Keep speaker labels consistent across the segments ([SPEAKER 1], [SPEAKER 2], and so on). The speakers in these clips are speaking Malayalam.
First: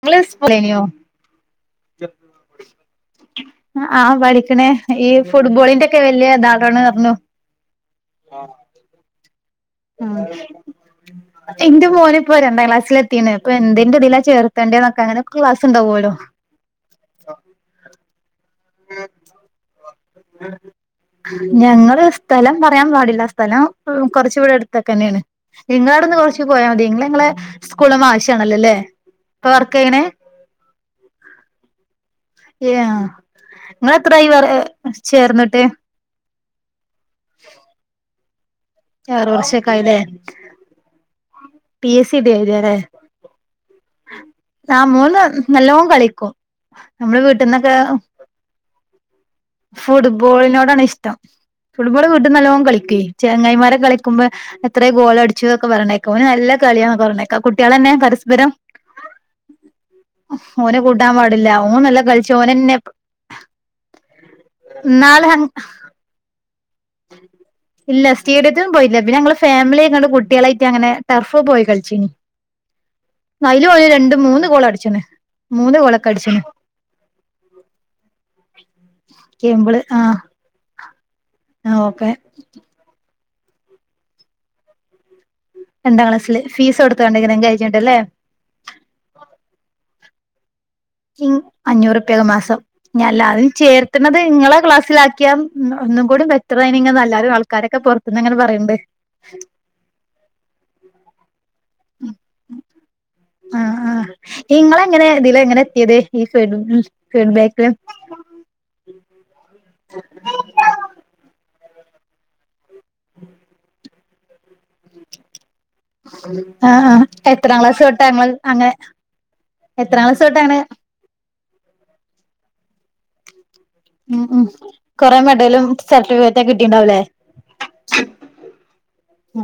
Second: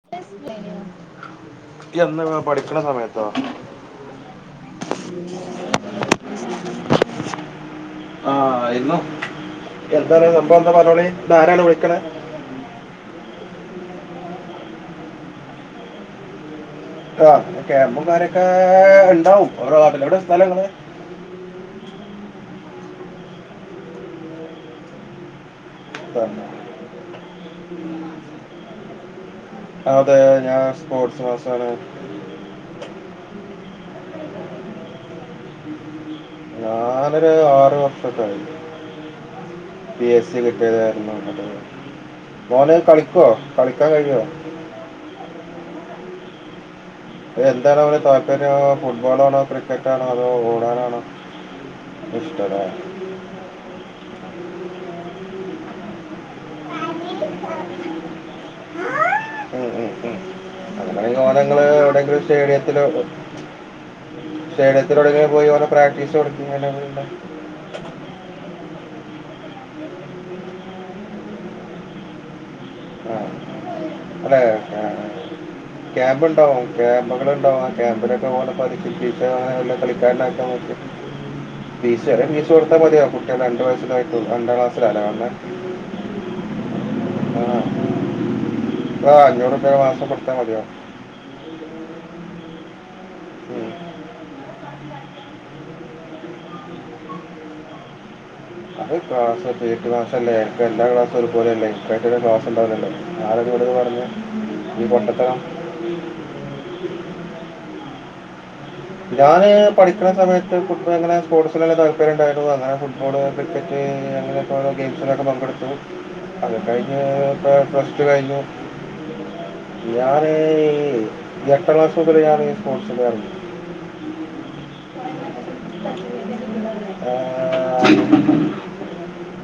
[SPEAKER 1] ഇങ്ങള് സ്പുലേ നിയൊ
[SPEAKER 2] യന്ന് പഠിക്കണ സമയ
[SPEAKER 1] ആഹ് പഠിക്ക്ണേ ഈ ഫുട്ബോളിന്റെക്കെ വലിയ ധാടാണ് പറ്ഞ്ഞു
[SPEAKER 2] ആഹ് യിന്നു
[SPEAKER 1] ഉം
[SPEAKER 2] എന്താറി സംഭവം എന്താ പറ്ഞ്ഞോളി ഇതാരാണ്
[SPEAKER 1] എന്റെ
[SPEAKER 2] വിളിക്ണ്
[SPEAKER 1] മോന് ഇപ്പോ രണ്ടാം ക്ലാസിൽ എത്തിണ് ഇപ്പൊ എന്തിന്റെതിലാ ചേർതണ്ടിന്നൊക്കെ അങ്ങനൊക്കെ ക്ലാസ് ണ്ടാവുല്ലോ
[SPEAKER 2] ആഹ് പൊ ക്യാമ്പും കാര്യൊക്കെ ണ്ടാവും ഓരോനാട്ടില് എവിടെ സ്ഥലങ്ങള്
[SPEAKER 1] ഞങ്ങള് സ്ഥലം പറയാൻ പാടില്ല സ്ഥലം കൊറച് ഇവടട്ത്തൊക്കന്നെണ് ഇങ്ങളവുട്ന്ന് കൊറച്ച്
[SPEAKER 2] തന്നെ.
[SPEAKER 1] പോയാ മതി നിങ്ങള ഞങ്ങളെ സ്കൂളമാഷാണല്ലേ ലേ ഇപ്പൊ വർക്കയ്യ്ണേ
[SPEAKER 2] പേ ഞാ സ്പോർട്സ് ക്ലാസ് ക്കാണ്
[SPEAKER 1] യ്യാ നിങ്ങളെത്രായി വർ ചേർന്ന്ട്ട്
[SPEAKER 2] ഞാനൊരു ആറ് വർഷോകായി
[SPEAKER 1] ആറ് വർഷൊക്കെ ആയില്ലേ
[SPEAKER 2] പി എ സി കിട്ടിയകാരണം
[SPEAKER 1] പി എസ് സി ഡി
[SPEAKER 2] [inaudible]
[SPEAKER 1] എഴുതിയല്ലേ
[SPEAKER 2] മോനഹ് കളിക്കോ കളിക്കാൻ കഴിയോ
[SPEAKER 1] ആഹ് മൂന്ന് നല്ലോം കളിക്കും നമ്മള്
[SPEAKER 2] അത്
[SPEAKER 1] വീട്ടിന്നൊക്കെ
[SPEAKER 2] എന്താണ് അവന് താല്പര്യം ഫുട്ബോളാണോ ക്രിക്കറ്റാണോ അതോ
[SPEAKER 1] ഫുട്ബോളിനോടാണ്
[SPEAKER 2] ഓടാനാണോ
[SPEAKER 1] ഇഷ്ടം ഫുട്ബോള് വീട്ടീന്ന്
[SPEAKER 2] ഇഷ്ടമല്ലേ
[SPEAKER 1] നല്ലോം കളിക്കുയ് ചേങ്ങായിമാരെ കളിക്കുമ്പോ എത്രേ ഗോളംടിച്ചുക്കെ പറി ണെക്കാ ഓൻ നല്ല കളിയാണ് പറി ണെക്കാ കുട്ടിളന്നെ പരസ്പരം ഓനെ കൂട്ടാ
[SPEAKER 2] അങ്ങനെയാണെങ്കിൽ ഓനെ
[SPEAKER 1] പാടില്ല
[SPEAKER 2] നിങ്ങൾ
[SPEAKER 1] ഓൻ നല്ല കളിച്ച് ഓനന്നെ ഇന്നാള്
[SPEAKER 2] സ്റ്റേഡിയത്തിലോടങ്കിലും പോയി ഓനെ പ്രാക്ടീസ് കൊട്കിം അ [unintelligible]
[SPEAKER 1] ഇല്ല സ്റ്റേഡിയത്തിം പോയില്ല പിന്നെ ഞങ്ങള് ഫാമിലിയായിങ്ങണ്ട് കുട്ടിളായിട്ട് അങ്ങനെ ടർഫ് പോയി കളിചിനി
[SPEAKER 2] ആ
[SPEAKER 1] അയില് ഓല് രണ്ട്‌
[SPEAKER 2] അല്ലേ
[SPEAKER 1] മൂന്ന് ഗോള് അടിച്ച്ണ് മൂന്ന് ഗോളൊക്കെ
[SPEAKER 2] ക്യാമ്പ്
[SPEAKER 1] അടിച്ച്ണ്
[SPEAKER 2] ഇണ്ടാവും ക്യാമ്പ്കള്ണ്ടാവും ആ ക്യാമ്പിലൊക്കൊ ഓനെ പഠിപ്പിച്ചേട്ടാ ഓനെ
[SPEAKER 1] കേമ്പിള് ആഹ്
[SPEAKER 2] വല്യകളിക്കാരനാക്കാ പറ്റും ഫീസ്
[SPEAKER 1] ഓക്കെ
[SPEAKER 2] ചെറയെ ഫീസ് കൊടുത്താൽ മതിയോ കുട്ടിക രണ്ട്‌ വയസ്സക്കെയിട്ട് രണ്ടാം ക്ലാസ്സിലാ ല്ലേ വേണ്ടേ
[SPEAKER 1] രണ്ടാം ക്ലാസില് ഫീസ് കൊടുത്തു കാണ്ട് എങ്ങനെ കഴിക്കണ്ടല്ലേ
[SPEAKER 2] ആഹ് അഞ്ചു റ് ർപ്യയ മാസം കെടുത്ത മതി
[SPEAKER 1] ക്കി അഞ്ഞൂറ് റപ്യ ക്കെ മാസം ഞ്ഞ് അല്ലാതെ
[SPEAKER 2] ഉം.
[SPEAKER 1] ചേർത്തണത് ഇങ്ങളെ ക്ലാസ്സിലാ ആക്കിയ ഒന്ന് ഒന്നും കൂടി ബെറ്റർ ഏനി ഇങ്ങെ എല്ലാരും ആൾക്കാരൊക്കെ പൊ
[SPEAKER 2] അത് ക്ലാസ് കേട്ട് ക്ലാസ്സല്ലേ ഇപ്പ എല്ലാ ക്ലാസ്സും ഒരു പോലെല്ലേ പയ്റ്റ ടെ ക്ലസ് ഉണ്ടാവു ലല്ലോ ആ രാ ഇങ്ങളൊട് ഇത് പറഞ്ഞേ ഈ പൊട്ടത്തരം
[SPEAKER 1] ന്നാ എത്തിയത് ഈ ഫീ [unintelligible] ഫീഡ്ബേക്ക്
[SPEAKER 2] ഞാന് പഠിക്കുണ സമയത്ത് കുട്ട്യയള ങ്ങനെ സ്പോർട്സൽ താല്പര്യംണ്ടായിരുന്നു അങ്ങനെ ഫുട്ബോള് ക്രിക്കറ്റ് അങ്ങനെയക്കെയള്ള ഗെയിംസിലൊക്കെ പങ്കെടുത്തു അത്
[SPEAKER 1] ആഹ്
[SPEAKER 2] കഴിഞ്ഞു
[SPEAKER 1] ആഹ്
[SPEAKER 2] ഇപ്പോ
[SPEAKER 1] എത്രാം ക്ലാസ്
[SPEAKER 2] പ്ലസ് ടു
[SPEAKER 1] തൊട്ടാ ഇങ്ങള്
[SPEAKER 2] കഴിഞ്ഞു
[SPEAKER 1] അങ്ങനെ എത്രാം ക്ലാസ്
[SPEAKER 2] ഞാന്
[SPEAKER 1] തൊട്ടാണ്
[SPEAKER 2] എട്ടാം ക്ലാസ് മുതൽ ഞാന് സ്പോർട സ് ല് എറങ്ങി
[SPEAKER 1] ഉം ഉം കൊറെേ മെഡലും സർട്ടിഫിക്കറ്റ്ക്കെ കിട്ടിട്ടുണ്ടാവുലേ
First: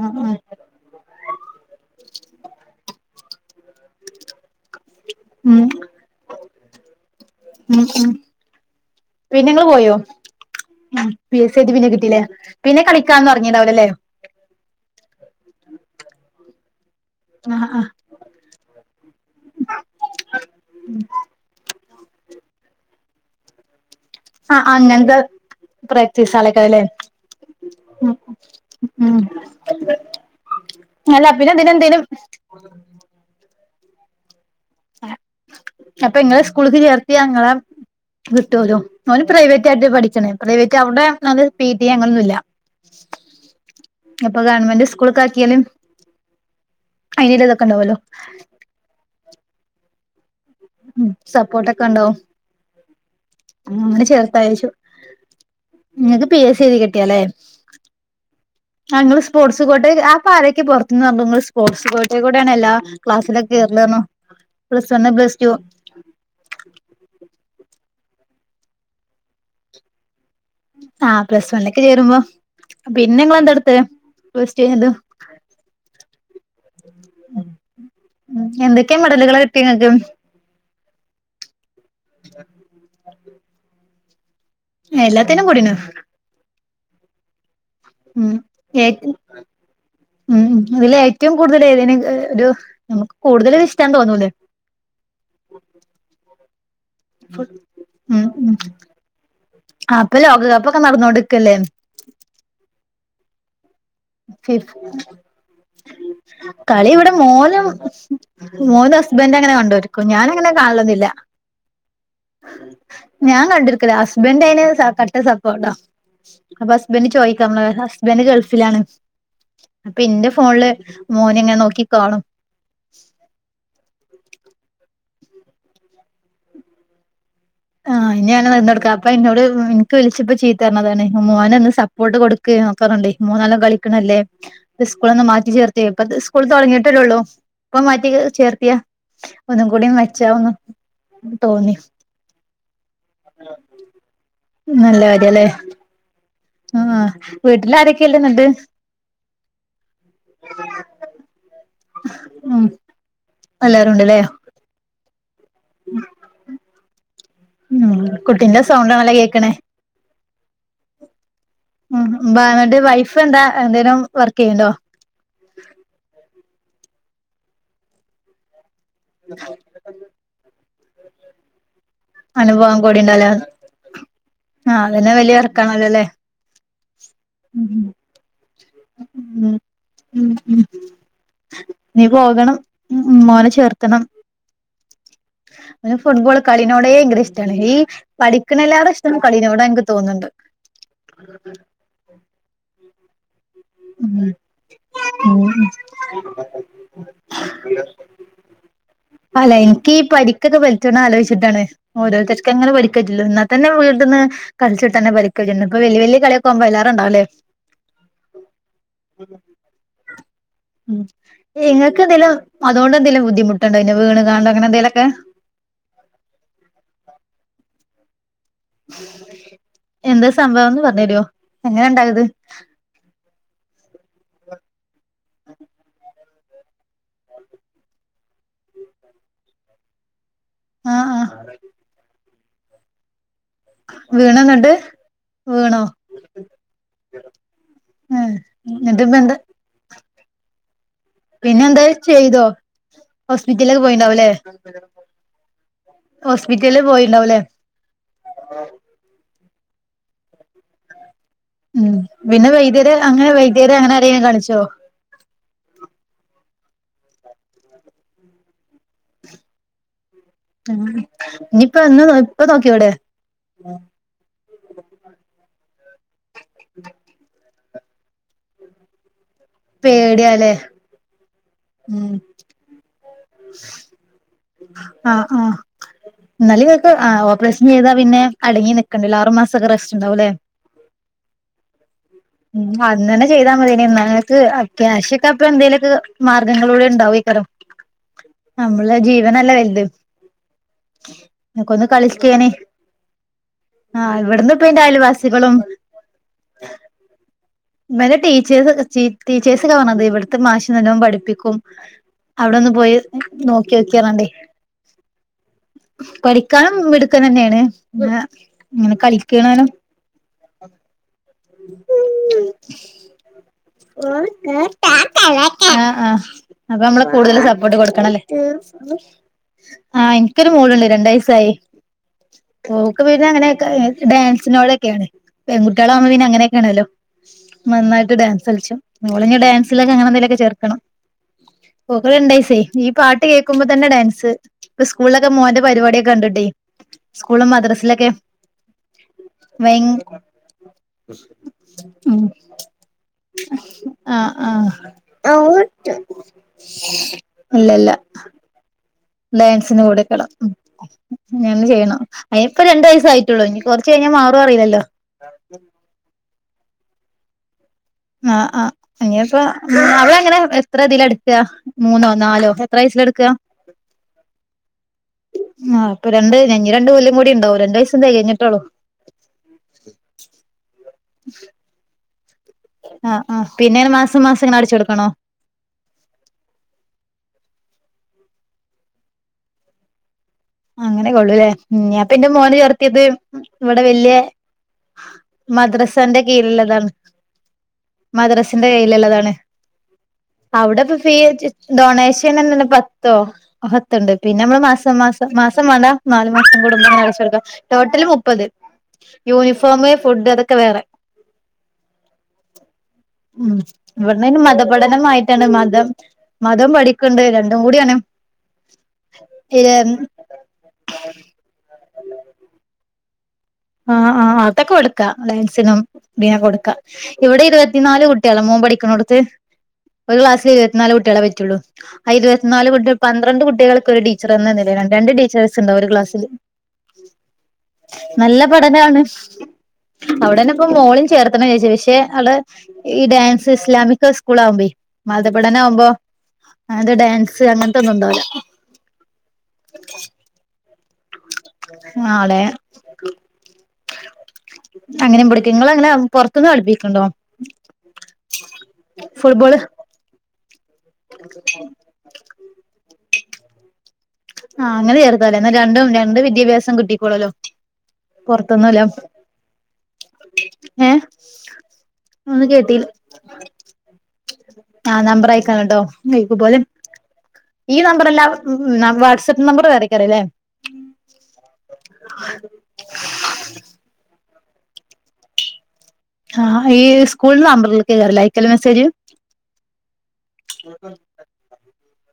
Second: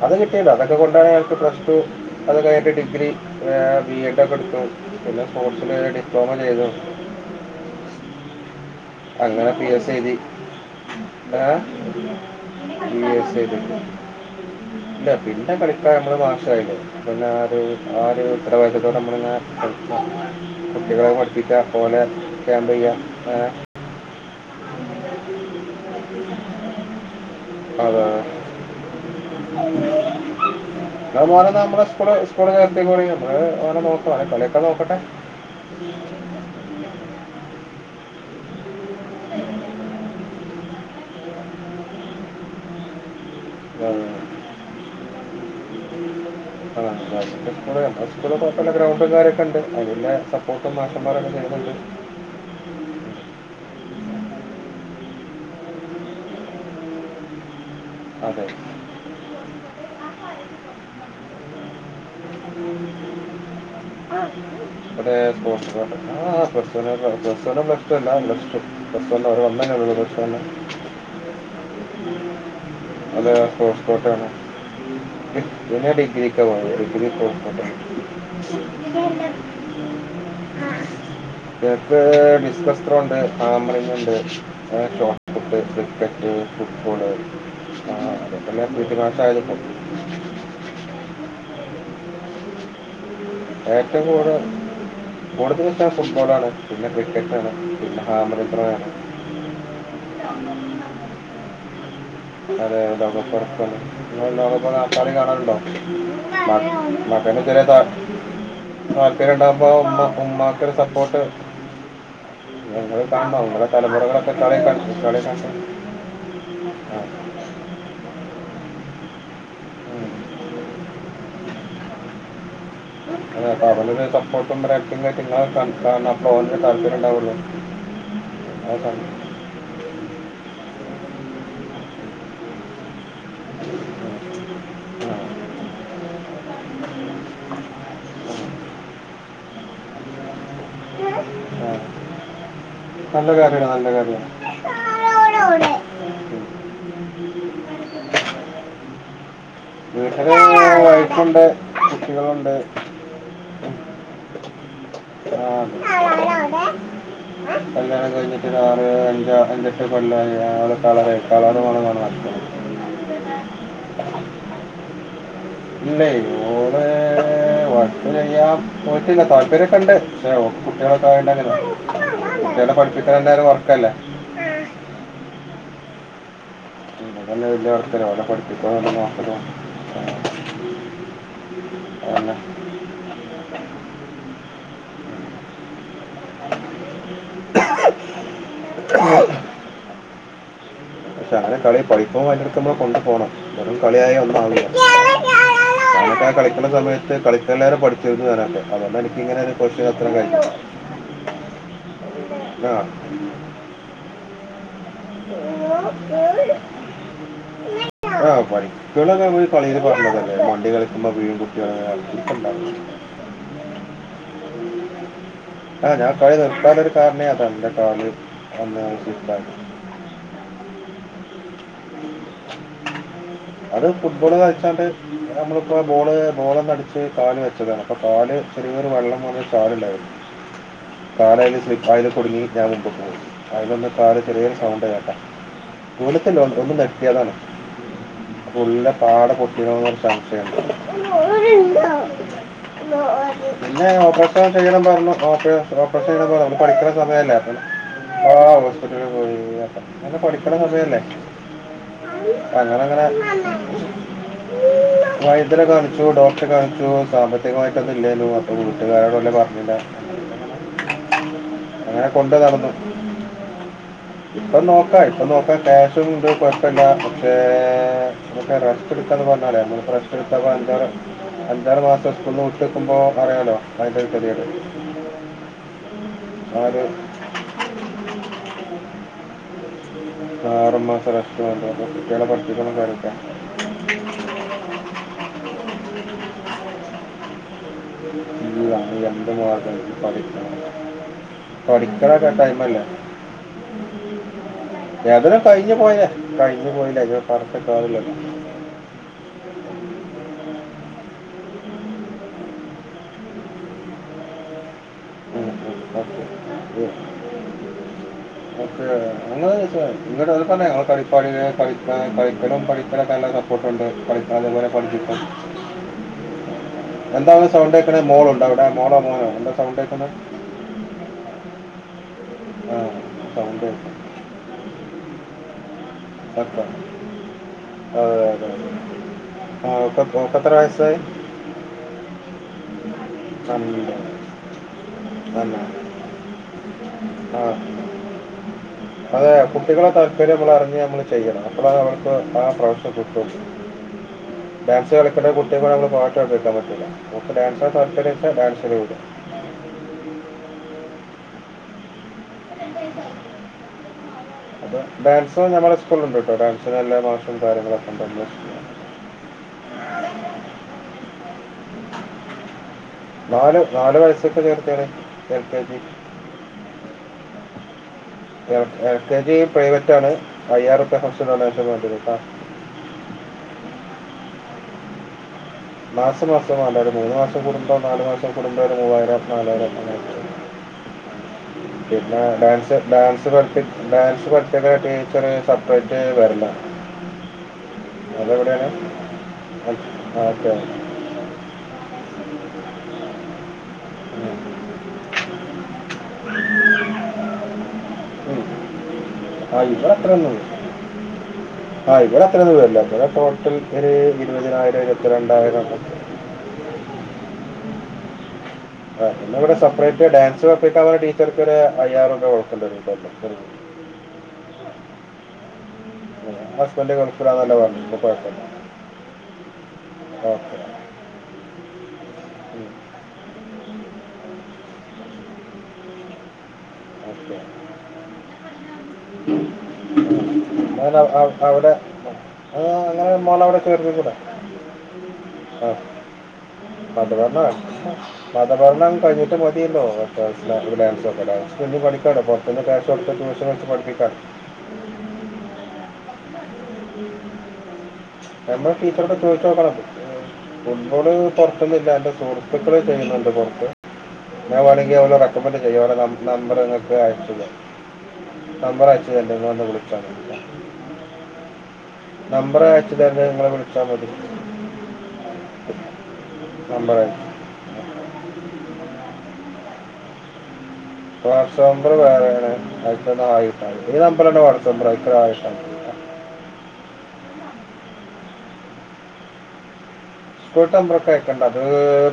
[SPEAKER 2] അത് കിട്ടി ണ്ടോ അതൊക്കെ കൊണ്ടാണ് ന്ക്ക് പ്ലസ് തു അത് കഴ്ഞ്ഞിട്ട് ഡിഗ്രി ഏഹ് ബി എഡ് ഒക്കെ ഇട്ത്തു പിന്നെ
[SPEAKER 1] ഉം
[SPEAKER 2] ഫോഴ്സ്ൽ ഒരു ഡിപ്ലോമ ചെയ്തു
[SPEAKER 1] ഉം ഉം പിന്നെ
[SPEAKER 2] അങ്ങനെ പി
[SPEAKER 1] ഇങ്ങള്
[SPEAKER 2] എസ് സി
[SPEAKER 1] പോയോ
[SPEAKER 2] എഴ്തി
[SPEAKER 1] ഉം പി എസ് സി എഴ്തി പിന്നെ കിട്ടിലെ പിന്നെ
[SPEAKER 2] ബി
[SPEAKER 1] കളിക്കാന്
[SPEAKER 2] എസ്
[SPEAKER 1] തൊടങ്ങിണ്ടാവൂലാ
[SPEAKER 2] എഴുതി
[SPEAKER 1] ലെ
[SPEAKER 2] ഇല്ല പിന്നെ കളിക്കാൻ നമ്മെ ൾ മാഷ് അയല്ലോ പിന്നെ ആ ഒരു
[SPEAKER 1] ആഹ് ആഹ്
[SPEAKER 2] ആ ഒരു ഇത്ര [unintelligible] ത്തോടെ നമ്മെൾ ഇങ്ങനെ [unintelligible] കുട്ടികളെം പഠിപ്പിക്കാ ഒലെ ക്യാമ്പ് ചെയ്യാ ഏഹ്
[SPEAKER 1] ആഹ് അങ്ങെൻത്ത പ്രാക്ടീസാൾ എയ്ക്കാരം ലെ
[SPEAKER 2] അതെ ഇന്നാ
[SPEAKER 1] അല്ല പിന്നെ
[SPEAKER 2] മോനെന്നാ നമ്മളെ
[SPEAKER 1] ഇതിനെന്തേലും
[SPEAKER 2] സ്ക്കൂൾ ഇപ്പ ഇവടെ കെട്ടി കുട്ങ്ങി നമ്മെൾ ഓനെ നോക്കും ഓന്റെ കളി ഒക്കെ നോക്കു
[SPEAKER 1] അഹെ അപ്പ ഇങ്ങെളെ സ്ക്കൂൾക്ക് ചേർത്തിയാ ഇങ്ങെളെ ഇത് കിട്ടോല്ലോ ഓന് പ്രൈവെറ്റ് ആയിട്ട് പഠിക്ക്ണേ പ്രൈവെറ്റ് അയുടെ ഇന്നാൽ പി ടി എ അങ്ങനെ ഒന്നും ഇല്ല
[SPEAKER 2] ഉം.
[SPEAKER 1] അപ്പ അയ് ഗവൺമെന്റ് സ്ക്കൂൾക്ക് ആക്കിയാൽ
[SPEAKER 2] ആഹ് [unintelligible] സ്ക്കൂൾ നമ്മളെ സ്ക്കൂൾ കൊഴ്പ്പ ഇല്ല ഗ്രൗണ്ടും കാരൊക്കെ ഇണ്ട് അയിന് ഇള്ളെ സ സ്ക്കൂൾത്തെ
[SPEAKER 1] ഉം
[SPEAKER 2] മാഷന്മാരോക്കെ [unintelligible]
[SPEAKER 1] ആഹ് ഇവനെ ചേർത്താ വിചാര്ച്ചു ഇങ്ങെക്ക് പി എസ് സി എഴ്തി കിട്ടിയാലെ
[SPEAKER 2] അതെ
[SPEAKER 1] ഞങ്ങള്ൾ സ്പോർട്സ് കോട്ടെ ആഹ് ഇങ്ങെൾ സ്പോർട്സ് കോട്ടെ കേ അപ്പ ആരൊക്കെ പൊർത്ത്ന്ന് പർണു ഇങ്ങെൾ സ്പോർട്സ് കോട്ടെ കൂടെ ആണ് എല്ലാ ക്ലാസ്സിലൊക്കെ കേർൽ പർണു പ്ലസ് വണ്ണ് പ്ലസ് ടു
[SPEAKER 2] വെണ്ണ് ആഹ് ആഹ് പ്ലസ് വെണ്ണ് പ്ലസ് പ്ലസ് വെണ്ണും പ്ലസ് ടും എല്ലാം ഇണ്ട് പ്ലസ് വണ്ണ് അവെര് വന്നെ അല്ലെ ഉള്ളു പ്ലസ് വണ്ണ്
[SPEAKER 1] ആഹ് പ്ലസ് വണ്ണ്ക്ക് ചേരുമ്പം പിന്നെ
[SPEAKER 2] അത്
[SPEAKER 1] ഇങ്ങെൾ എന്താ ഇട്ത്തെ?
[SPEAKER 2] സ്പോർട്സ് കോട്ടയാണ്
[SPEAKER 1] പ്ലസ് ടു കഴ്ഞ്ഞ്ട്ട്?
[SPEAKER 2] പിന്നെ ഞാൻ ഡിഗ്രിക്കാ പോയെത് ഡിഗ്രി [unintelligible]
[SPEAKER 1] തും
[SPEAKER 2] [unintelligible] ഡിസ്‌കസ് ത്രോ ഇണ്ട് ഹാമെറിങ്ങ് ഇണ്ട് അതായെത്
[SPEAKER 1] എല്ലാത്തിനും
[SPEAKER 2] ഷോർട്ട്പുട്ട്,
[SPEAKER 1] കൂടിനു
[SPEAKER 2] ക്രിക്കെറ്റ്, ഫുട്ബോൾ
[SPEAKER 1] ഉം ഏറ്റ ഉം അതിൽ ഏറ്റവും കൂട്തെൽ ഏതിന് ഏഹ് ഒരു ഞമ്മക്കു
[SPEAKER 2] ഏറ്റവും കൂട്തെൽ പോണെത് ചോയിച്ചാ ഫുട്ബോൾ ആണ്
[SPEAKER 1] ഫുഡ് ഉം ഉം
[SPEAKER 2] ത്രോയാണ്
[SPEAKER 1] ആഹ് ഇപ്പം ലോകകപ്പ് ഒക്കെ നടന്നോണ്ട്ക്ക അല്ലെ?
[SPEAKER 2] അതെ ലോകകപ്പ് നട്ക്കാണ്.
[SPEAKER 1] ഫിഫ
[SPEAKER 2] ഉമ്മ അറിയാം
[SPEAKER 1] കളി ഇവെടെ
[SPEAKER 2] മകന് ചെറിയ
[SPEAKER 1] മോനും
[SPEAKER 2] താ-
[SPEAKER 1] മോനും
[SPEAKER 2] താല്പര്യം
[SPEAKER 1] ഹസ്ബെന്റും അങ്ങനെ
[SPEAKER 2] ഉണ്ടാകുമ്പോൾ
[SPEAKER 1] കണ്ട്
[SPEAKER 2] ഉമ്മ
[SPEAKER 1] ഇര്ക്കും ഞാൻ അങ്ങനെ
[SPEAKER 2] ഉമ്മാക്കൊരു
[SPEAKER 1] കാൺലൊന്നും ഇല്ല
[SPEAKER 2] സപ്പോർട്ട് നിങ്ങൾ
[SPEAKER 1] ഞാൻ
[SPEAKER 2] കാണണം നിങ്ങളെ
[SPEAKER 1] കണ്ട്ര്ക്കെൽ ഇല്ല
[SPEAKER 2] തലമുറകളൊക്കെ
[SPEAKER 1] ഹസ്ബെന്റ്
[SPEAKER 2] കളി
[SPEAKER 1] അയിന്
[SPEAKER 2] കാണും
[SPEAKER 1] കട്ട
[SPEAKER 2] കളി കാണും
[SPEAKER 1] സപ്പോട്ടാ അപ്പ
[SPEAKER 2] ആ
[SPEAKER 1] ഹസ്ബെന്റ് ചോയിക്കാൻ പറിം ഹസ്ബെന്റ് ഗൾഫിലാണ്. അപ്പ
[SPEAKER 2] ഉം.
[SPEAKER 1] ഇന്റെ ഫോണ്ൽ മോന് ഇങ്ങനെ നോക്കി കാണും
[SPEAKER 2] അതെ പലരെ സപ്പോർട്ടും [unintelligible] ഇങ്ങളെ കൺ ഏഹ് ഇന്നാ അപ്പോ ഓന് താല്പര്യം ഇണ്ടാവൊള്ളു
[SPEAKER 1] ആഹ് ഇഞ് ഞാന് അഹ് പർഞ്ഞൊട്ക്കാ അപ്പ അഹ് ഇന്നോട് ഇൻ ക്ക് വിൾച്ചപ്പോ ചീത്ത പറഞ്ഞതാണ് ഓനെ ഒന്ന് സപ്പോട്ട് കൊട്ക്ക് ന്നൊക്കെ പർണാണ്ടെയ് മോ നല്ലോം കളിക്ക്ണെ അല്ലെ
[SPEAKER 2] ആ.
[SPEAKER 1] ഇസ്ക്കൂളൊന്ന് മാറ്റി ചേർത്തി ഇപ്പതെ ഇസ്ക്കൂൾ തൊട്ങ്ങീട്ട് അല്ലെ ഒള്ളു ഇപ്പ മാറ്റി ചേർത്തിയാ ഒന്നും കൂടി മെച്ചാവുന്ന്
[SPEAKER 2] ആ.
[SPEAKER 1] തോന്നി
[SPEAKER 2] നല്ല കാര്യ ആണ് നല്ല കാര്യ
[SPEAKER 1] നല്ല കാര്യല്ലേ
[SPEAKER 2] ആണ്
[SPEAKER 1] ആഹ് വീട്ട്ൽ ആരൊക്കെ ഇല്ലെയ് ഇന്നെട്ട്
[SPEAKER 2] വീട്ട്ൽ വൈഫ് ഇണ്ട് കുട്ടികളുണ്ട്
[SPEAKER 1] തെ ഓ
[SPEAKER 2] ആഹ്
[SPEAKER 1] ഉം
[SPEAKER 2] കല്യാണം കഴ്ഞ്ഞ്ട്ട് ഒര്
[SPEAKER 1] കുട്ടീന്റെ
[SPEAKER 2] ആറ്
[SPEAKER 1] സൗണ്ടാണല്ലോ
[SPEAKER 2] അഞ്ചാ
[SPEAKER 1] കേക്കണേ
[SPEAKER 2] അഞ്ചെ ട്ട് കൊല്ലായി ആൾ കളെറ് ചെ കളെറ് മാണം
[SPEAKER 1] ഉം ബാ ഇന്നെട്ട് വൈഫ് എന്താ എന്തെലും വർക്ക് ചെയ്യ്ണ്ടോ?
[SPEAKER 2] ഇല്ലെയ് ഓൾ വർക്ക് ചെയ്യാൻ പോയിട്ട് ഇല്ല താല്പര്യം ഒക്കെ ഇണ്ട് [unintelligible] ഓക്ക് കുട്ടിയാളൊക്കെ ആയോണ്ട് അങ്ങനെ കുട്ടിയാളെ
[SPEAKER 1] അനുഭവം കൂടി
[SPEAKER 2] പഠിപ്പിക്ക്ണെ
[SPEAKER 1] ഉണ്ടല്ലോ
[SPEAKER 2] എന്തായാലും വർക്ക് അല്ലെ
[SPEAKER 1] ആഹ് അതന്നെ വലിയ വർക്കാണല്ലോ ല്ലേ
[SPEAKER 2] പിന്നെ തന്നെ [unintelligible] അവിടെ പഠിപ്പിക്ക നോക്ക
[SPEAKER 1] ഉം ഉം ഉം നീ
[SPEAKER 2] ആന്ന
[SPEAKER 1] പോകണം മോനെ ചേർക്കണം മോന് ഫുട്ബോൾ നോട് ഭയങ്കര ഇഷ്ടമാണ് ഈ പഠിക്കണ ലേറെ ഇഷ്ടം കളിനോട് എനിക്ക് തോന്നുന്നുണ്ട്
[SPEAKER 2] പക്ഷെ അങ്ങനെ കളി പഠിപ്പും അതിൻ്റെ ഇടക്ക് കൊണ്ടു പോകണം വെറും കളിയായ
[SPEAKER 1] ഉം
[SPEAKER 2] ഒന്നും ആവില്ല
[SPEAKER 1] ഉം
[SPEAKER 2] ഞക്ക് ആ കളിക്കുന്ന സമയത്ത് കളിക്ക എല്ലരും പഠിച്ചിരുന്നു വാനട്ടെ അതുകൊണ്ട് എനക്ക് ഇങ്ങനെ ഒരു പൊസിഷൻ എത്താൻ കഴിഞ്ഞത്
[SPEAKER 1] ണം ആലോചിച്ചിട്ടാണ് ഓരോത്തർക്കും അങ്ങനെ
[SPEAKER 2] ആ
[SPEAKER 1] പരിക്കറ്റില്ലോ എന്നാൽ തന്നെ വീട്ടിൽന്ന് കളിച്ചിട്ട തന്നെ പരിക്ക വിരുന്നുപ്പ വലിയലിയ കളൊക്കെുമ്പോ എല്ലാരും ഉണ്ടാവുല്ലേ
[SPEAKER 2] ആഹ് പഠി [inaudible]
[SPEAKER 1] ഉം നല്ല ബുദ്ധിമു ഉണ്ടോന്നെ വീണ് കാണ്ടോങ്ങനെ എന്തേലൊക്കെ
[SPEAKER 2] ആഹ് ഞാൻ കളി നിർത്താൻ ഒരു കാരണമാ അത് ആണ് ന്റെ കാല് അന്ന് ശരിക്കാണ്
[SPEAKER 1] എന്താ സംഭവം ന്ന് പറഞ്ഞ് തരോ എങ്ങനെ ഉണ്ടായത്
[SPEAKER 2] അത് ഫുട്ബോള് കളിച്ചാണ്ട് നമ്മളിപ്പോ ബോള് ബോളന്ന് അടിച്ച് കാല് വെച്ചതാണ് അപ്പൊ കാല് ചെറിയരു വെള്ളം പോഞ്ഞൽ കാലില്ലായിരുന്നു
[SPEAKER 1] [inaudible] ആഹ്
[SPEAKER 2] കാലയിൽ സ്ലിപ്പ് അയിൽ കുടുങ്ങി ഞാൻ മുമ്പക് പോയി അതിനൊന്ന കാലിന്
[SPEAKER 1] വീണോ
[SPEAKER 2] ചെറിയൊരു
[SPEAKER 1] എന്നിട്ട്
[SPEAKER 2] സൗണ്ട് കേട്ട
[SPEAKER 1] വീണോ
[SPEAKER 2] [unintelligible] ഒന്ന് ഞെട്ടിയതാണ്
[SPEAKER 1] ഏഹ്
[SPEAKER 2] അപ്പ ഉള്ളെ
[SPEAKER 1] എന്നിട്ട് ഇപ്പ
[SPEAKER 2] പാടെ
[SPEAKER 1] എന്താ
[SPEAKER 2] പൊട്ടിക്കണ എന്നൊരു സംശയം ഉണ്ട്
[SPEAKER 1] പിന്നെ എന്തേലും ചെയ്തോ ഹോസ്പിറ്റലിലൊക്കെ
[SPEAKER 2] പിന്നെ
[SPEAKER 1] പോയിണ്ടാവുംല്ലേ
[SPEAKER 2] ഓപ്പറേഷൻ ചെയ്യണം എന്ന് പറഞ്ഞ് ഓ ഓപ്പറേഷൻ ചെയ്യ
[SPEAKER 1] ഹോസ്പിറ്റലിൽ
[SPEAKER 2] പഠിക്കുന്ന സമയം അല്ല
[SPEAKER 1] പോയിണ്ടാവുംല്ലേ
[SPEAKER 2] ആഹ് ഹോസ്പിറ്റല് പോയി [unintelligible] അന്ന് പഠിക്കണ സമയല്ലേ
[SPEAKER 1] ഉം പിന്നെ വൈദ്യര് അങ്ങനെ വൈദ്യരെ അങ്ങനെ ആരെങ്കിലും കാണിച്ചോ
[SPEAKER 2] വൈദ്യരെ കാണിച്ചു ഡോക്ടറെ കാണിച്ചു സാമ്പത്തികമായിട്ടൊന്നും ഇല്ലല്ലോ അപ്പ വീട്ടുകാരോടല്ലേ പറഞ്ഞില്ല
[SPEAKER 1] ഇനിയിപ്പ ഇന്ന്
[SPEAKER 2] അങ്ങനെ കൊണ്ട്
[SPEAKER 1] ഇപ്പ നോക്കിയോടെ
[SPEAKER 2] ഇപ്പ നോക്കാം ഇപ്പ നോക്കാം ക്യാഷും ഉണ്ട് കുഴപ്പില്ല പക്ഷേ നമുക്ക് റെസ്റ്റ് എടുക്കണന്ന് പറഞ്ഞാലേ
[SPEAKER 1] പേടിയാല്ലേ
[SPEAKER 2] നമ്മക്ക്റെസ്റ്റ് [unintelligible] അഞ്ച് ആറ് മാസം
[SPEAKER 1] ഉം
[SPEAKER 2] സ്കൂൾന്ന് വിട്ട് നിക്കുമ്പോ അറിയാലോ അതിന്റെ ച
[SPEAKER 1] എന്നാല ഇങ്ങക്ക് ആഹ് ഓപ്പറേഷൻ ചെയ്താ പിന്നെ അടങ്ങി നൽക്കണ്ടില്ല ആറു മാസം ക്ക റെസ്റ്റ് ണ്ടാവല്ലേ
[SPEAKER 2] ആറ് മാസം റെസ്റ്റ് വേണ്ടു അപ്പൊ കുട്ടികളെ പഠിപ്പിക്കണം കാര്യമൊക്കെ
[SPEAKER 1] അന്നന്നെ ചെയ്താ മതിന്ന് ന്നാ ഇങ്ങക്ക് അ ക്യാഷ ഒക്കെ അപ്പൊ എന്തേലുമൊക്കെ മാർഗങ്ങളൂടെ ഉണ്ടാവോക്കാനം
[SPEAKER 2] ഇവയാണ് രണ്ട് ഭാഗക്ക് പഠിക്കുന്നത് [unintelligible] [inaudible]
[SPEAKER 1] ഇങ്ങക്കൊന്ന്
[SPEAKER 2] പഠിക്കണേക്കെ
[SPEAKER 1] കളിക്കേന്
[SPEAKER 2] ടൈമല്ലേ
[SPEAKER 1] ആഹ് ഇവിടുന്ന് ഇപ്പ ഇന്റെ
[SPEAKER 2] ഏതായാലും
[SPEAKER 1] അയൽവാസികളും
[SPEAKER 2] കഴിഞ്ഞു പോയല്ല കഴിഞ്ഞ പോയില ഇന്പ്പോ പറഞ്ഞ് കാര്യല്ലല്ലോ
[SPEAKER 1] ചേ ചീറ്റീ ചേസ് ക വണത് ഇവിടുത്തെ മാഷ് നല്ലോം പഠി ഠിപ്പിക്കും അവിടൊന്ന് പോയി നോക്കി വേക്കറണ്ടേ
[SPEAKER 2] [inaudible]
[SPEAKER 1] പിന്നെ
[SPEAKER 2] പ
[SPEAKER 1] ഇങ്ങനെ കളിക്കണേനും
[SPEAKER 2] കള കളിക്കലും പഠിക്കനോക്കെ നല്ല സപ്പോർട്ടുണ്ട് കളിക്ക അതപോലെ പഠിപ്പിച്ചും
[SPEAKER 1] ആഹ് ആഹ് അപ്പൊ നമ്മള് കൂടുതൽ സപ്പോർട്ട് കൊടുക്കണല്ലേ
[SPEAKER 2] മോളുണ്ട് അവിടെ മോളോ മോനോ എന്താ സൗണ്ട് കേൾക്കണേ
[SPEAKER 1] ആഹ് ഇക്കൊരു മോളുണ്ട് രണ്ടയസ്സായി
[SPEAKER 2] ആ
[SPEAKER 1] ഓക് പിന്നെ
[SPEAKER 2] സൗണ്ട്
[SPEAKER 1] അങ്ങനെയൊക്കെ
[SPEAKER 2] കേൾക്കും
[SPEAKER 1] ഡാൻസിനോട്ക്കെയാണ് പെൺകുട്ടികള ആവുമ്പോ പിന്നെ അങ്ങനെയൊക്കെ
[SPEAKER 2] ഓക്കെ
[SPEAKER 1] ആണല്ലോ നന്നായിട്ട്
[SPEAKER 2] അതെ
[SPEAKER 1] ഡാൻസ്
[SPEAKER 2] അതെ അതെ
[SPEAKER 1] കളിച്ചും ഇവളെ ഞാൻ
[SPEAKER 2] ആ
[SPEAKER 1] ഡാൻസിലൊക്കെ
[SPEAKER 2] ഒക്കെ
[SPEAKER 1] അങ്ങനെന്തേലുക്കെ ചേർക്ക
[SPEAKER 2] [unintelligible]
[SPEAKER 1] ഓക്ക് രണ്ടേസായ് ഈ പാട്ട് കേൾക്കുമ്പോ തന്നെ
[SPEAKER 2] നന്ന
[SPEAKER 1] ഡാൻസ്. സ്കൂളിലൊക്കെ
[SPEAKER 2] നന്ന
[SPEAKER 1] മോന്റെ പരിപാടിയൊക്കെ കണ്ടിട്ടേ
[SPEAKER 2] ആ
[SPEAKER 1] സ്കൂളും മദ്രസിലൊക്കെ
[SPEAKER 2] അതെ
[SPEAKER 1] ഭയ
[SPEAKER 2] കുട്ടികളെ താല്പര്യം നമ്മൾ അറിഞ്ഞ് നമ്മള് ചെയ്യണം അപ്പോഴ അവർക്ക്
[SPEAKER 1] ഉം
[SPEAKER 2] ആഹ് പ്രൊഫ
[SPEAKER 1] ആഹ്
[SPEAKER 2] [unintelligible]
[SPEAKER 1] ആഹ്
[SPEAKER 2] ഡാൻസ് ക ഇപ്പത്തെ കുട്ട്യോക്ക് നമ്മൾ പാട്ട് [unintelligible] പറ്റില്ല ഓക് ഡാൻസ താല്പര്യച്ച ഡാൻസ്ന് വിടാ
[SPEAKER 1] ഡാൻസിന് കൊടുക്കണം മ് ഞ നെ ചെയ്യണം അയ്നിപ്പരണ്ട് വയസ്സ് ആയിറ്റൊള്ളൂ ഇനി കൊറച്ച് കഴിഞാമാറോ അറീലല്ലോ
[SPEAKER 2] പ്പോ നമ്മടെ സ്കൂൾ ഇണ്ട് ട്ടോ ഡാൻസ് ന് എല്ലാ മാസും കാര്യങ്ങളൊ
[SPEAKER 1] ആ ആ അങ്ങപ്പ അവള എങ്ങനെ എത്രതില ഇട്ക്ക മൂന്നോ നാലോ എത്ര വയസ്സിലാ
[SPEAKER 2] നാല് നാല് വയസ്സൊക്കെ ചേർത്തേണ് എൽ കെ ജി
[SPEAKER 1] ആഹ് അപ്പൊ രണ്ട് ഞഞ്ഞ രണ്ട് കൊല്ലം കൂടി ഇണ്ടാവും രണ്ട് വയസ്സ് തെകഞ്
[SPEAKER 2] L L K G private ആണ് അയ്യായിരം റുപ്യ ഫസ്റ്റ് ഡൊണേഷൻ വാണ്ടേരുട്ടോ
[SPEAKER 1] ആ ആ പിന്നെ മാസ മാസം ഇങ്ങനെ അടിച്ചു കൊടുക്കണോ
[SPEAKER 2] മാസം മാസം വാണ്ട ഒരു മൂന്ന് മാസം കൂടുമ്പോം നാല് മാസം കൂടുമ്പോ ഒരു മൂവ്വായിരം നാലായിരം
[SPEAKER 1] അങ്ങനെക്കൊള്ളൂല്ലേ മ്
[SPEAKER 2] പിന്നെ
[SPEAKER 1] അപ്പന്റെ മോന്
[SPEAKER 2] ഡാൻസ്
[SPEAKER 1] ചേർത്തിത്
[SPEAKER 2] ഡാൻസ് പഠിപ്പി
[SPEAKER 1] ഇവടെ വല്ല്യേ
[SPEAKER 2] ഡാൻസ് പഠിപ്പിക്കുന്ന ടീച്ചർ സെപ്പറേറ്റ്
[SPEAKER 1] മദ്രസന്റെ
[SPEAKER 2] വരില്ല
[SPEAKER 1] കീലിള്ളതാണ് മദ്രാസിന്റെ
[SPEAKER 2] അതെവിടെയാണ്
[SPEAKER 1] കീഴിൽള്ളതാണ്
[SPEAKER 2] ഓക്കെ
[SPEAKER 1] അവടെപ്പ ഫീ - ഡൊണേഷ്യൻന്നന്നന്നേ പത്തോ പത്ത്ണ്ട് പിന്നെ മ്മള് മാ മാസം മാസം മാസം വാണ്ട നാല് മാസം കൂടുമ്പ ങ്ങനെ അടച്ച് കൊടുക്കാ ടോട്ടല് മുപ്പത് യൂനിഫോമ് ഫുഡ് അതൊക്കെ വേറെ
[SPEAKER 2] ആഹ് ഇവടെ അത്രന്നും വര്ല ഇവടെ ടോട്ടൽ
[SPEAKER 1] ഉം
[SPEAKER 2] ഒര്
[SPEAKER 1] ഇവിടന്ന്
[SPEAKER 2] ഇര്പതിനായിരം
[SPEAKER 1] മതപഠനമായിട്ടാണ്
[SPEAKER 2] ഇരുപത്തിരണ്ടായിരം ഒക്കെ
[SPEAKER 1] മതം മതം പഠിക്ക്ണ്ട് രണ്ടും കൂടിയാണ്
[SPEAKER 2] ആഹ് പിന്ന ഇവടെ സപ്രറേറ്റ് ഡാൻസ് പറിപ്പിക്കാ വരണ ടീച്ചർക്ക് ഒര് അയ്യായിരം റുപ്യ കൊടുക്ക്ണ്ട് [unintelligible]
[SPEAKER 1] ആ ആ അതൊകൊടുക്കാ ഡാൻസിനും തിനെ കൊടുക്ക
[SPEAKER 2] ഹസ്ബൻഡ്
[SPEAKER 1] ഇവടെ
[SPEAKER 2] ഗൾഫിലാന്നല്ല പറഞ്ഞു ഇപ്പൊ
[SPEAKER 1] ഇരുവത്തിനാല് കുട്ട്യള
[SPEAKER 2] കുഴപ്പമില്ല
[SPEAKER 1] മോൻ പഠിക്ക്ണോട്ത്ത് ഒരു ക്ലാസ്സ്ൽ
[SPEAKER 2] ഓക്കെ
[SPEAKER 1] ഇരുവത്ത്നാല് കുട്ടോളേ പറ്റുള്ളൂ ആ ഇരുവത്ത്നാല് കുട്ടി പന്ത്രണ്ട് കുട്ടികൾക്ക് ഒരു ടീച്ചർ എന്ന നിലയിലാണ് രണ്ട് ടീച്ചേഴ്സ് ഇണ്ടാവും ഒരു ക്ലാസ്സില്
[SPEAKER 2] ഓക്കെ
[SPEAKER 1] നല്ല പഠനാണ് അവിടന്നെ ഇപ്പ മോളിം ചേർത്തണം
[SPEAKER 2] അവിടെ
[SPEAKER 1] വിചാരി ക്ഷെ അവടെ
[SPEAKER 2] ആ,
[SPEAKER 1] ഈ
[SPEAKER 2] അങ്ങനെ മോൾ
[SPEAKER 1] ഡാൻസ്
[SPEAKER 2] അവിടെ കയറി
[SPEAKER 1] ഇസ്ലാമിക്
[SPEAKER 2] കൂടെ
[SPEAKER 1] സ്കൂൾ ആവുമ്പേ മതപഠന
[SPEAKER 2] ആ
[SPEAKER 1] ആവുമ്പോ അൻത്തെ ഡാൻസ് അങ്ങനത്തെ ഒന്നും ഉണ്ടാവുല
[SPEAKER 2] മത പഠനം കഴിഞ്ട്ട്മതിയല്ലോ [unintelligible] ഡാൻസോക്കെ [unintelligible] പഠിക്കാലോ
[SPEAKER 1] ആളെ
[SPEAKER 2] പൊറത്ത്ന്ന് ക്യഷ് കൊട്ത്ത് റ്റ്യൂഷ്യൻ വെച്ച് പഠിപ്പിക്കാലേ
[SPEAKER 1] അങ്ങനേം പടിക്ക ഇങ്ങൾ എങ്ങനെ പൊറത്ത്ന്ന് പഠിപ്പിക്ക്ണ്ടോ
[SPEAKER 2] നമ്മള് ടീച്ചറോട് ചോയിച്ചോക്കണം ഫുട്ബോള് പൊർത്തിന്നില്ലാണ്ട് സ്കൂൾ [unintelligible] ചെയ്യുന്നുണ്ട് പൊറത്ത് ഞാ
[SPEAKER 1] ആഹ്
[SPEAKER 2] വേണങ്കി
[SPEAKER 1] അങ്ങനെ
[SPEAKER 2] അവടെ
[SPEAKER 1] ചേർത്താലേ എന്നാ
[SPEAKER 2] റെക്കമെൻഡ് ചെയ്യാ
[SPEAKER 1] രണ്ടും
[SPEAKER 2] അവരെ
[SPEAKER 1] രണ്ട്
[SPEAKER 2] നമ്പർ
[SPEAKER 1] വിദ്യാഭ്യാസം
[SPEAKER 2] നിങ്ങക്ക്
[SPEAKER 1] കിട്ടിക്കോളല്ലോ
[SPEAKER 2] അയച്ച് ത
[SPEAKER 1] പുറത്തൊന്നുംല്ല
[SPEAKER 2] നമ്പർ അയച്ച് തരണ്ട് നിങ്ങളൊന്ന് വിളിച്ചാ മന്തിട്ടോ
[SPEAKER 1] ഒന്ന് കേട്ടീല
[SPEAKER 2] [unintelligible] ങ്ങളെ വിളിച്ചാ മതി
[SPEAKER 1] ആഹ് നമ്പർ അയക്കണട്ടോ വെക്കുമ്പോലേ
[SPEAKER 2] നമ്പർ അയച്ചു
[SPEAKER 1] ഈ നമ്പറെല്ല വാട്സപ്പ് നമ്പർ വേറെഅയ്കാരംലേ
[SPEAKER 2] വാട്സാപ്പ് മ്പർ വേറെണ് അയ്കൊന്ന് ഹായ് വിട്ടാ മതി [unintelligible]
[SPEAKER 1] ആഹ് ഈ സ്കൂൾ നമ്പറില്ക്ക് ഐകാരം ലേ ഐകൽ മെസ്സേജ്
[SPEAKER 2] സ്കൂള്‌ത്ത നമ്പർക്ക് ആയക്കണ്ട അത്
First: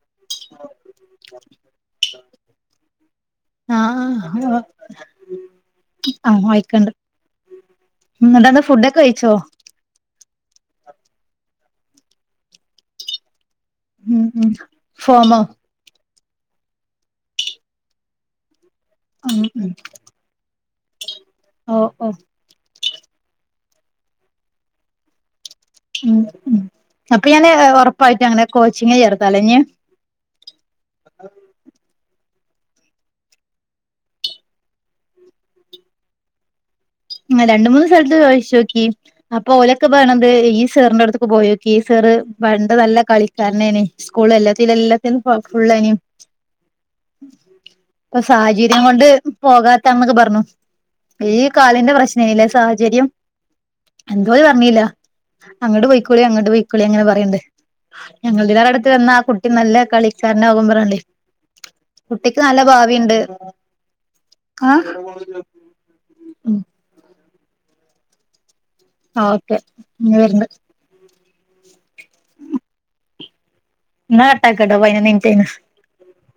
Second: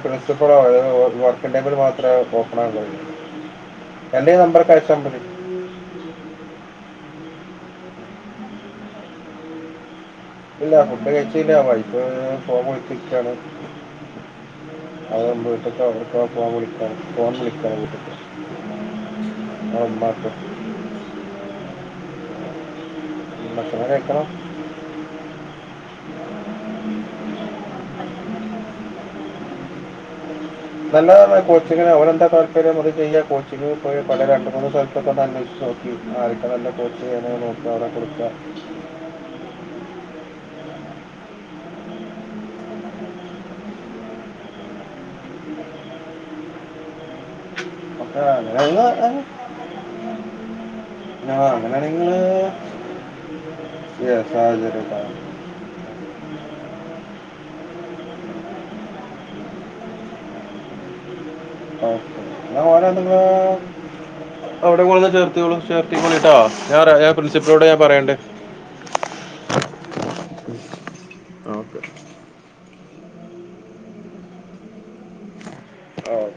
[SPEAKER 2] പ്രി ഇപ്പോ വർക്ക്ണ്ടങ്കിൽ മാത്രമേ നോക്ക് ണേ ഒള്ളു എന്റെ ഈ
[SPEAKER 1] ആഹ്
[SPEAKER 2] നമ്പറ്ക്ക് അയച്ചാ മതി
[SPEAKER 1] ആഹ് വായിക്കണ്ട് എന്ന്ട്ടെന്താ ഫുഡൊക്കെ കഴിച്ചോ
[SPEAKER 2] ഇല്ല ഫുഡ് കഴിച്ചില്ല വൈഫ് ഫോൺ വിളിച്ചിക്കാണ് [unintelligible]
[SPEAKER 1] ഉം ഉം
[SPEAKER 2] [unintelligible]
[SPEAKER 1] ഫോമോ
[SPEAKER 2] എവ്ട് ക്കോ ഫോ വിളിക്കാണ് ഫോൺ വിളിക്കാൺ വീട്ട്ക്ക്
[SPEAKER 1] ഉം ഉം ഓ ഓ
[SPEAKER 2] ഭക്ഷണം കഴിക്കണം
[SPEAKER 1] ഉം, ഉം അപ്പൊ ഞാന് ഉറപ്പായിട്ടങ്ങനെ കോച്ചിങിന് ചേർത്താലഞ്ഞ്
[SPEAKER 2] നല്ലതാണ് കോച്ചിങ്ങ് ഓരെന്താ താല്പര്യം അത് ചെയ്യുക കോച്ചിങ്ങ് പോയ പല രണ്ട് മൂന്ന് സ്ഥലത്തൊക്കെ ഒന്നന്വേഷിച്ചു നോക്ക മ് ആദ്യത്തെ നല്ല കോച്ച് ചെയ്യണെ നോക്ക അവിടെ കൊടുക്ക
[SPEAKER 1] ക്കേ അപ്പൊ ഓലൊക്കെ പർണത് ഈ സേറിന്റെ അടുത്തേക്ക് പോയോക്കി ഈ സെറ് പണ്ട് നല്ല കളിക്കാരനെയിനി സ്കൂൾ എല്ലാത്തിനും എല്ലാത്തിനും ഫു ഫുള്ളേനി ഇപ്പൊ
[SPEAKER 2] ഒക്കെ
[SPEAKER 1] സാഹചര്യം
[SPEAKER 2] അങ്ങനെ
[SPEAKER 1] കൊണ്ട് പോകാത്താന്നൊക്കെ പറഞ്ഞു ഈ
[SPEAKER 2] അങ്ങനെ
[SPEAKER 1] കാലിന്റെ
[SPEAKER 2] നിങ്ങൾ
[SPEAKER 1] പ്രശ്നേയിലെ സാഹചര്യം, എന്തോ പറഞ്ഞില്ല
[SPEAKER 2] സാഹചര്യം ഇതാണ്.
[SPEAKER 1] അങ്ങട് പോയിക്കൊളി, അങ്ങട് പോയിക്കൊളി അങ്ങനെ പറയ്ണ്ട് ഞങ്ങളുടെടുത്ത് വന്ന ആ കുട്ടി നല്ല കളിക്കാരനാകും പറഞ്ഞണ്ട്
[SPEAKER 2] [unintelligible]
[SPEAKER 1] ആ
[SPEAKER 2] എവിടെ കൊടന്ന് ചേർത്തികാൾ ചേറ് ട്ടാ ഞാൻ [unintelligible] പ്രിൻസിപ്പിളിനോട് ഞാൻ പറയണ്ട്
[SPEAKER 1] ഓക്കെ ഇഞ് വരണ്ട്
[SPEAKER 2] ഓക്കെ
[SPEAKER 1] ന്നാ കട്ടാക്കട്ടെ, പായിനൊന്ന് മിനിറ്റ് കയിഞ്ഞ്
[SPEAKER 2] ആഹ്